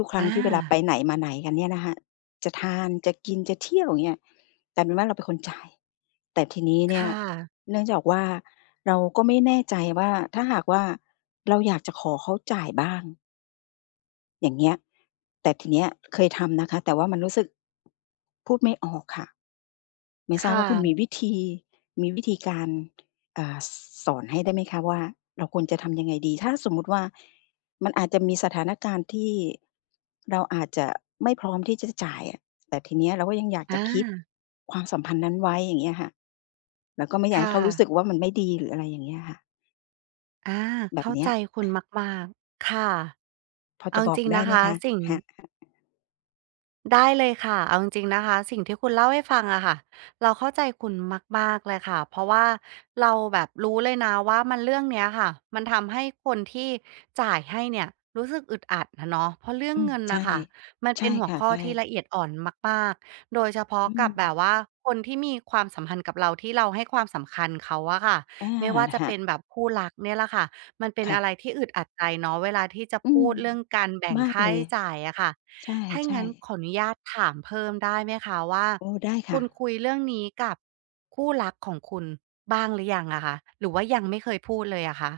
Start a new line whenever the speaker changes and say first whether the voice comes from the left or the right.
left: ทุก ๆ ครั้งที่เวลาไป
right: อา
left: ไหนมาไหนกันเนี่ยนะคะ จะทาน จะกิน จะเที่ยว อย่างเงี้ย กลายเป็นว่า เราเป็นคนจ่าย แต่ทีนี้เน
right: ค
left: ี่ย
right: ่ะ
left: เนื่องจากว่า เราก็ไม่แน่ใจว่า ถ้าหากว่า เราอยากจะขอเขาจ่ายบ้าง อย่างเงี้ย แต่ทีเนี้ยเคยทำนะคะ แต่ว่ามันรู้สึก พูดไม่ออกค่ะ ไม่ท
right: ค
left: ราบ
right: ่
left: ว่าคุณม
right: ะ
left: ีวิธี มีวิธีการ เอ่อ สอนให้ได้ไหมคะว่า เราควรจะทำยังไงดี ถ้าสมมติว่ามันอาจจะมีสถานการณ์ที่ เราอาจจะไม่พร้อมที่จะจ่ายอะ แต่ทีนี้เราก็ยังอยากจ
right: อ
left: ะ keep
right: า
left: ความสัมพันธ์นั้นไว้ อย่างเงี้ยค่ะ แล้วก็ไม่อย
right: ค
left: ากให
right: ่
left: ้เขารู้ส
right: ะ
left: ึกว่า มันไม่ดีหรืออะไรอย่างเงี้ยค่ะ?
right: อา
left: แบ
right: เข
left: บ
right: ้า
left: เนี้
right: ใ
left: ย
right: จคุณมาก ๆ ค่ะ
left: พอ
right: เอ
left: จ
right: า
left: ะบอ
right: จ
left: ก
right: ริง
left: ได
right: น
left: ้
right: ะ
left: ไหม
right: คะ
left: คะ?
right: สิ่ง
left: ค่ะ ๆ
right: ได้เลยค่ะ เอาจริง ๆ นะคะ สิ่งที่คุณเล่าให้ฟังอะค่ะ เราเข้าใจคุณมาก ๆ เลยค่ะ เพราะว่าเราแบบรู้เลยนะว่ามัน เรื่องเนี้ยค่ะ มันทำให้คนที่จ่ายให้เนี่ยรู้สึกอึดอัดอะเนาะ เพราะเรื่อ
left: อื
right: ง
left: ม
right: เงิน
left: ใช
right: น่
left: ่
right: ะค่ะ มัน
left: ใช
right: เป
left: ่
right: ็นหั
left: ค
right: ว
left: ่ะ
right: ข้
left: ใ
right: อ
left: ช
right: ที่
left: ่
right: ละเอียดอ่อนมาก ๆ โดยเฉพาะ
left: อื
right: กับแบ
left: ม
right: บว่าคนที่มีความสัมพันธ์กับเรา ที่เราให้ความสำคัญเขาอะค่ะ
left: อา
right: ไม่ว่าจะ
left: ค่ะ
right: เป็นแบบคู่รักเนี่ยล่ะค่ะ มันเป็น
left: ค่
right: อะไร
left: ะ
right: ที่อึดอัดใจเนาะเวลาที่จะ
left: อื
right: พู
left: ม
right: ดเรื่องการแบ่ง
left: มา
right: ค
left: ก
right: ่า
left: เล
right: ใช
left: ย
right: ้จ่ายอะค่ะ
left: ใช
right: ถ้าอย่าง
left: ่
right: งั้น
left: ๆ
right: ขออนุญาตถามเพิ่มได้ไหมคะว่า
left: โอ้ ได้ค
right: ค
left: ่
right: ุ
left: ะ
right: ณคุยเรื่องนี้กับคู่รักของคุณบ้างหรือยังอะคะ หรือว่ายังไม่เคยพูดเลยอะคะ?